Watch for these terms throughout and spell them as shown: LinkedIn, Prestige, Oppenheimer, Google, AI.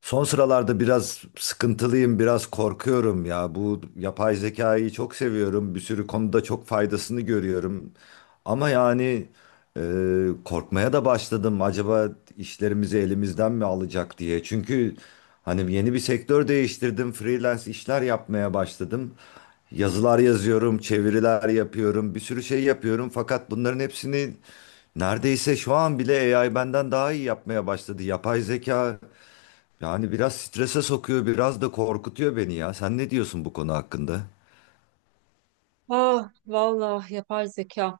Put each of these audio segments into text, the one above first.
Son sıralarda biraz sıkıntılıyım, biraz korkuyorum ya. Bu yapay zekayı çok seviyorum. Bir sürü konuda çok faydasını görüyorum. Ama yani e, korkmaya da başladım. Acaba işlerimizi elimizden mi alacak diye. Çünkü hani yeni bir sektör değiştirdim. Freelance işler yapmaya başladım. Yazılar yazıyorum, çeviriler yapıyorum, bir sürü şey yapıyorum. Fakat bunların hepsini neredeyse şu an bile AI benden daha iyi yapmaya başladı. Yapay zeka yani biraz strese sokuyor, biraz da korkutuyor beni ya. Sen ne diyorsun bu konu hakkında? Ah vallahi yapay zeka.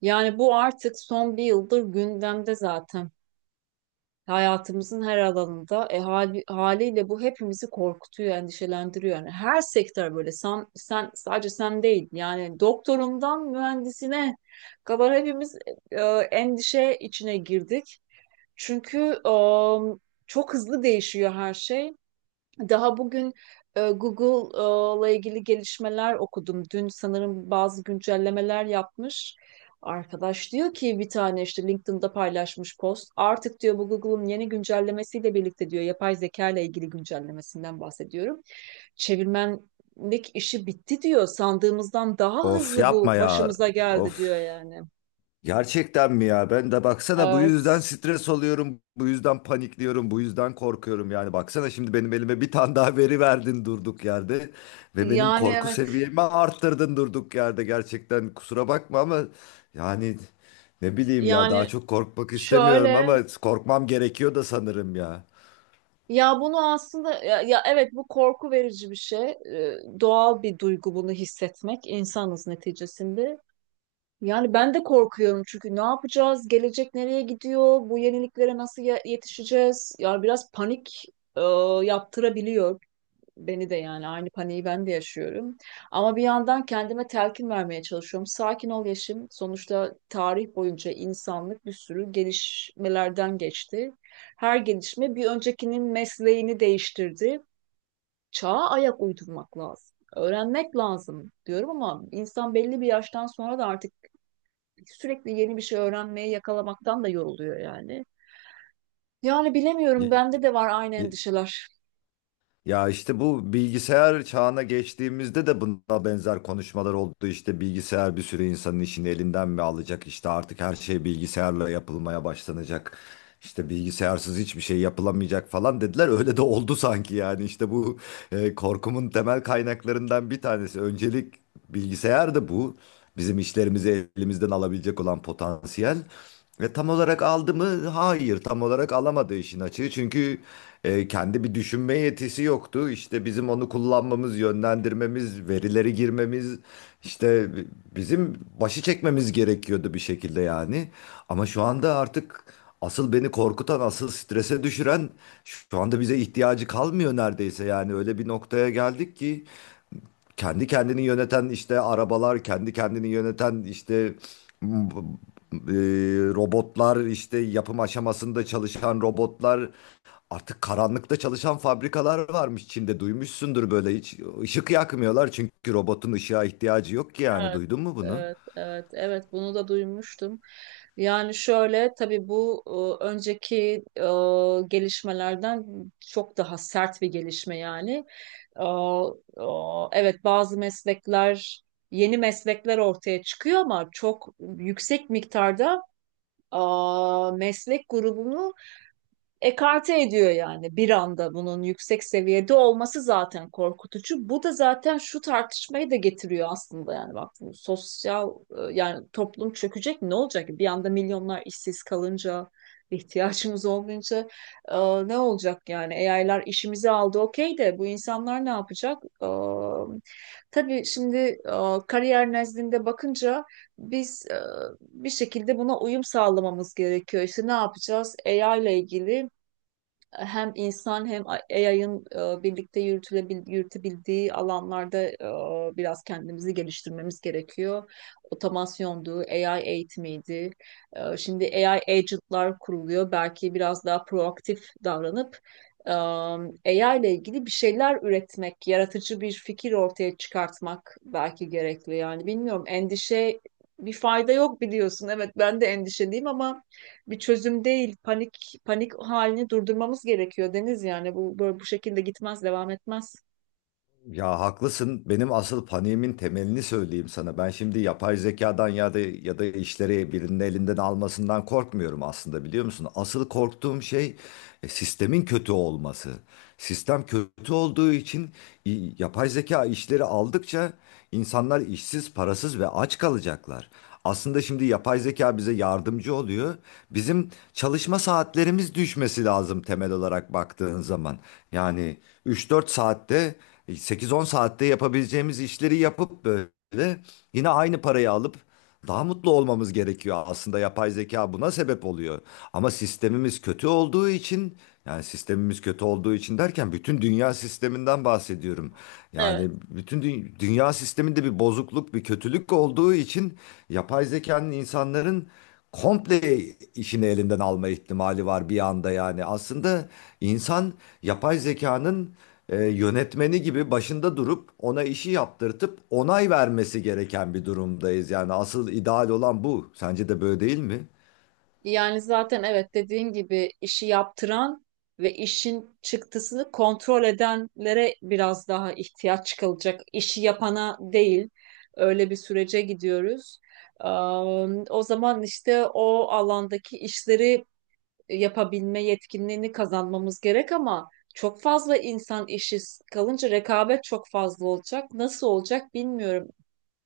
Yani bu artık son bir yıldır gündemde zaten. Hayatımızın her alanında haliyle bu hepimizi korkutuyor, endişelendiriyor. Yani her sektör böyle. Sen sadece sen değil. Yani doktorundan mühendisine kadar hepimiz e, endişe içine girdik. Çünkü e, çok hızlı değişiyor her şey. Daha bugün Google'la ilgili gelişmeler okudum. Dün sanırım bazı güncellemeler yapmış. Arkadaş diyor ki bir tane işte LinkedIn'da paylaşmış post. Artık diyor bu Google'ın yeni güncellemesiyle birlikte diyor, yapay zeka ile ilgili güncellemesinden bahsediyorum. Çevirmenlik işi bitti diyor. Sandığımızdan daha Of hızlı bu yapma ya. başımıza geldi Of. diyor yani. Gerçekten mi ya? Ben de baksana bu yüzden Evet. stres oluyorum, bu yüzden panikliyorum, bu yüzden korkuyorum. Yani baksana şimdi benim elime bir tane daha veri verdin durduk yerde ve benim Yani korku evet. seviyemi arttırdın durduk yerde. Gerçekten kusura bakma ama yani ne bileyim ya daha Yani çok korkmak istemiyorum şöyle. ama korkmam gerekiyor da sanırım ya. Ya bunu aslında, ya evet, bu korku verici bir şey. Doğal bir duygu bunu hissetmek. İnsanız neticesinde. Yani ben de korkuyorum, çünkü ne yapacağız? Gelecek nereye gidiyor? Bu yeniliklere nasıl yetişeceğiz? Yani biraz panik e, yaptırabiliyor. Beni de, yani aynı paniği ben de yaşıyorum. Ama bir yandan kendime telkin vermeye çalışıyorum. Sakin ol Yeşim. Sonuçta tarih boyunca insanlık bir sürü gelişmelerden geçti. Her gelişme bir öncekinin mesleğini değiştirdi. Çağa ayak uydurmak lazım. Öğrenmek lazım diyorum, ama insan belli bir yaştan sonra da artık sürekli yeni bir şey öğrenmeye yakalamaktan da yoruluyor yani. Yani bilemiyorum, Y- bende de var aynı y- endişeler. Ya işte bu bilgisayar çağına geçtiğimizde de buna benzer konuşmalar oldu. İşte bilgisayar bir sürü insanın işini elinden mi alacak? İşte artık her şey bilgisayarla yapılmaya başlanacak. İşte bilgisayarsız hiçbir şey yapılamayacak falan dediler. Öyle de oldu sanki yani. İşte bu korkumun temel kaynaklarından bir tanesi. Öncelik bilgisayar da bu. Bizim işlerimizi elimizden alabilecek olan potansiyel. Ve tam olarak aldı mı? Hayır, tam olarak alamadı işin açığı. Çünkü kendi bir düşünme yetisi yoktu. İşte bizim onu kullanmamız, yönlendirmemiz, verileri girmemiz, işte bizim başı çekmemiz gerekiyordu bir şekilde yani. Ama şu anda artık asıl beni korkutan, asıl strese düşüren şu anda bize ihtiyacı kalmıyor neredeyse. Yani öyle bir noktaya geldik ki kendi kendini yöneten işte arabalar, kendi kendini yöneten işte m- robotlar, işte yapım aşamasında çalışan robotlar, artık karanlıkta çalışan fabrikalar varmış Çin'de duymuşsundur böyle hiç ışık yakmıyorlar çünkü robotun ışığa ihtiyacı yok ki yani Evet, duydun mu bunu? evet, evet, evet, bunu da duymuştum. Yani şöyle, tabii bu önceki e, gelişmelerden çok daha sert bir gelişme yani. E, e, evet, bazı meslekler, yeni meslekler ortaya çıkıyor ama çok yüksek miktarda e, meslek grubunu ekarte ediyor, yani bir anda bunun yüksek seviyede olması zaten korkutucu. Bu da zaten şu tartışmayı da getiriyor aslında, yani bak sosyal, yani toplum çökecek, ne olacak ki? Bir anda milyonlar işsiz kalınca, ihtiyacımız olmayınca, e, ne olacak yani? AI'lar işimizi aldı, okey, de bu insanlar ne yapacak? Tabii şimdi kariyer nezdinde bakınca, biz bir şekilde buna uyum sağlamamız gerekiyor. İşte ne yapacağız? AI ile ilgili hem insan hem AI'ın birlikte yürütebildiği alanlarda biraz kendimizi geliştirmemiz gerekiyor. Otomasyondu, AI eğitimiydi. Şimdi AI agentlar kuruluyor. Belki biraz daha proaktif davranıp AI ile ilgili bir şeyler üretmek, yaratıcı bir fikir ortaya çıkartmak belki gerekli. Yani bilmiyorum, endişe bir fayda yok biliyorsun. Evet, ben de endişeliyim ama bir çözüm değil. Panik panik halini durdurmamız gerekiyor Deniz, yani bu böyle bu şekilde gitmez, devam etmez. Ya haklısın. Benim asıl paniğimin temelini söyleyeyim sana. Ben şimdi yapay zekadan ya da işleri birinin elinden almasından korkmuyorum aslında biliyor musun? Asıl korktuğum şey sistemin kötü olması. Sistem kötü olduğu için yapay zeka işleri aldıkça insanlar işsiz, parasız ve aç kalacaklar. Aslında şimdi yapay zeka bize yardımcı oluyor. Bizim çalışma saatlerimiz düşmesi lazım temel olarak baktığın zaman. Yani üç dört saatte 8-10 saatte yapabileceğimiz işleri yapıp böyle yine aynı parayı alıp daha mutlu olmamız gerekiyor. Aslında yapay zeka buna sebep oluyor. Ama sistemimiz kötü olduğu için yani sistemimiz kötü olduğu için derken bütün dünya sisteminden bahsediyorum. Yani Evet. bütün dünya sisteminde bir bozukluk, bir kötülük olduğu için yapay zekanın insanların komple işini elinden alma ihtimali var bir anda yani. Aslında insan yapay zekanın yönetmeni gibi başında durup ona işi yaptırtıp onay vermesi gereken bir durumdayız. Yani asıl ideal olan bu. Sence de böyle değil mi? Yani zaten, evet, dediğin gibi işi yaptıran ve işin çıktısını kontrol edenlere biraz daha ihtiyaç çıkılacak. İşi yapana değil. Öyle bir sürece gidiyoruz. Eee, O zaman işte o alandaki işleri yapabilme yetkinliğini kazanmamız gerek ama çok fazla insan işi kalınca rekabet çok fazla olacak. Nasıl olacak bilmiyorum.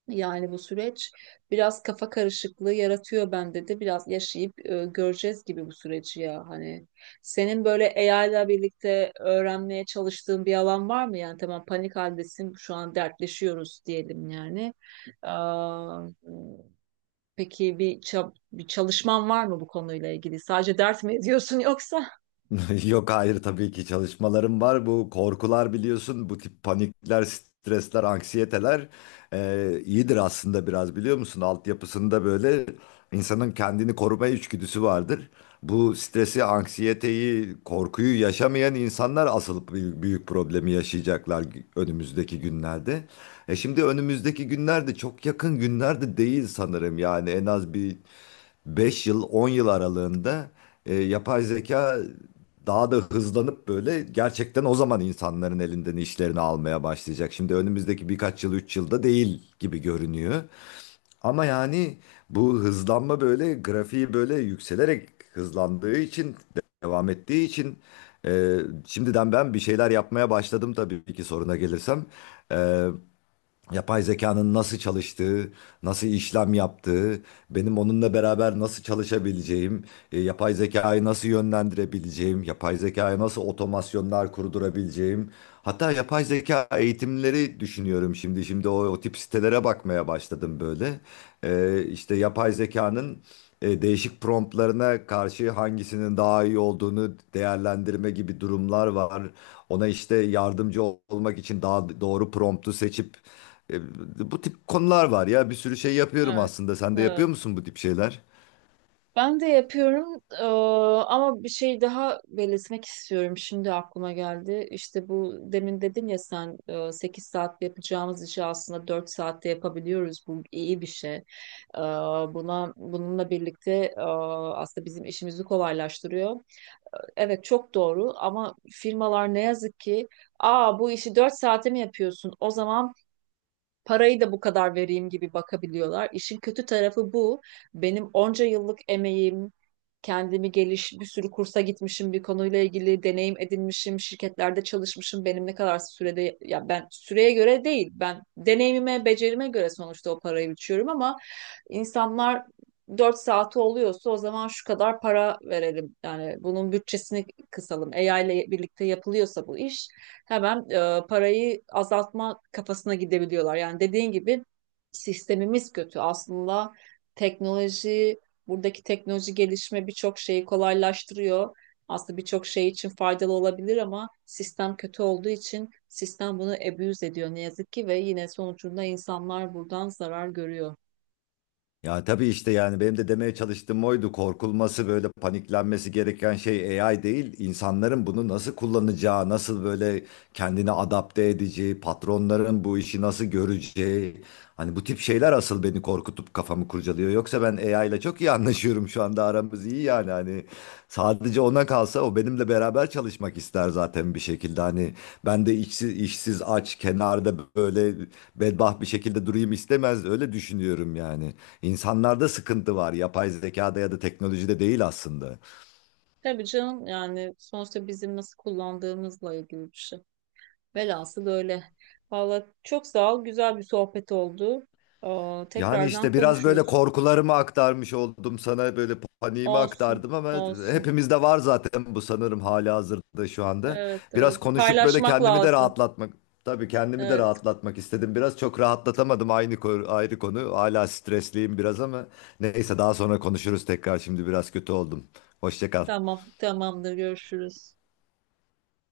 Yani bu süreç biraz kafa karışıklığı yaratıyor bende de. Biraz yaşayıp göreceğiz gibi bu süreci ya. Hani senin böyle AI ile birlikte öğrenmeye çalıştığın bir alan var mı? Yani tamam, panik haldesin, şu an dertleşiyoruz diyelim yani. Aa, peki bir çalışman var mı bu konuyla ilgili? Sadece dert mi ediyorsun yoksa? Yok hayır tabii ki çalışmalarım var. Bu korkular biliyorsun, bu tip panikler, stresler, anksiyeteler iyidir aslında biraz biliyor musun? Altyapısında böyle insanın kendini koruma içgüdüsü vardır. Bu stresi, anksiyeteyi, korkuyu yaşamayan insanlar asıl büyük, büyük problemi yaşayacaklar önümüzdeki günlerde. E şimdi önümüzdeki günlerde çok yakın günlerde değil sanırım yani en az bir 5 yıl 10 yıl aralığında yapay zeka daha da hızlanıp böyle gerçekten o zaman insanların elinden işlerini almaya başlayacak. Şimdi önümüzdeki birkaç yıl 3 yılda değil gibi görünüyor. Ama yani bu hızlanma böyle grafiği böyle yükselerek hızlandığı için devam ettiği için e, şimdiden ben bir şeyler yapmaya başladım tabii ki soruna gelirsem. E, Yapay zekanın nasıl çalıştığı, nasıl işlem yaptığı, benim onunla beraber nasıl çalışabileceğim, yapay zekayı nasıl yönlendirebileceğim, yapay zekaya nasıl otomasyonlar kurdurabileceğim. Hatta yapay zeka eğitimleri düşünüyorum şimdi. Şimdi o tip sitelere bakmaya başladım böyle. İşte yapay zekanın değişik promptlarına karşı hangisinin daha iyi olduğunu değerlendirme gibi durumlar var. Ona işte yardımcı olmak için daha doğru promptu seçip bu tip konular var ya. Bir sürü şey yapıyorum Evet. aslında. Sen de yapıyor Evet. musun bu tip şeyler? Ben de yapıyorum, ama bir şey daha belirtmek istiyorum. Şimdi aklıma geldi. İşte bu demin dedin ya sen, 8 saatte yapacağımız işi aslında 4 saatte yapabiliyoruz. Bu iyi bir şey. Eee, Buna, bununla birlikte, eee, aslında bizim işimizi kolaylaştırıyor. Evet, çok doğru, ama firmalar ne yazık ki, aa, bu işi 4 saate mi yapıyorsun? O zaman parayı da bu kadar vereyim gibi bakabiliyorlar. İşin kötü tarafı bu. Benim onca yıllık emeğim, bir sürü kursa gitmişim, bir konuyla ilgili deneyim edinmişim, şirketlerde çalışmışım. Benim ne kadar sürede, ya ben süreye göre değil, ben deneyimime, becerime göre sonuçta o parayı biçiyorum, ama insanlar 4 saati oluyorsa o zaman şu kadar para verelim. Yani bunun bütçesini kısalım. AI ile birlikte yapılıyorsa bu iş, hemen parayı azaltma kafasına gidebiliyorlar. Yani dediğin gibi sistemimiz kötü. Aslında teknoloji, buradaki teknoloji gelişme birçok şeyi kolaylaştırıyor. Aslında birçok şey için faydalı olabilir ama sistem kötü olduğu için sistem bunu abuse ediyor ne yazık ki, ve yine sonucunda insanlar buradan zarar görüyor. Ya tabii işte yani benim de demeye çalıştığım oydu. Korkulması böyle paniklenmesi gereken şey AI değil. İnsanların bunu nasıl kullanacağı, nasıl böyle kendini adapte edeceği, patronların bu işi nasıl göreceği. Hani bu tip şeyler asıl beni korkutup kafamı kurcalıyor. Yoksa ben AI ile çok iyi anlaşıyorum şu anda aramız iyi yani hani sadece ona kalsa o benimle beraber çalışmak ister zaten bir şekilde. Hani ben de işsiz, işsiz aç kenarda böyle bedbaht bir şekilde durayım istemez öyle düşünüyorum yani. İnsanlarda sıkıntı var. Yapay zekada ya da teknolojide değil aslında. Tabii canım, yani sonuçta bizim nasıl kullandığımızla ilgili bir şey. Velhasıl böyle. Vallahi çok sağ ol. Güzel bir sohbet oldu. Aa, Yani tekrardan işte biraz böyle konuşuruz. korkularımı aktarmış oldum sana böyle paniğimi Olsun. aktardım ama Olsun. hepimizde var zaten bu sanırım hali hazırda şu anda. Evet, evet. Biraz konuşup böyle Paylaşmak kendimi de lazım. rahatlatmak tabii kendimi de Evet. rahatlatmak istedim. Biraz çok rahatlatamadım aynı ayrı konu. Hala stresliyim biraz ama neyse daha sonra konuşuruz tekrar. Şimdi biraz kötü oldum. Hoşça kal. Tamam. Tamamdır. Görüşürüz.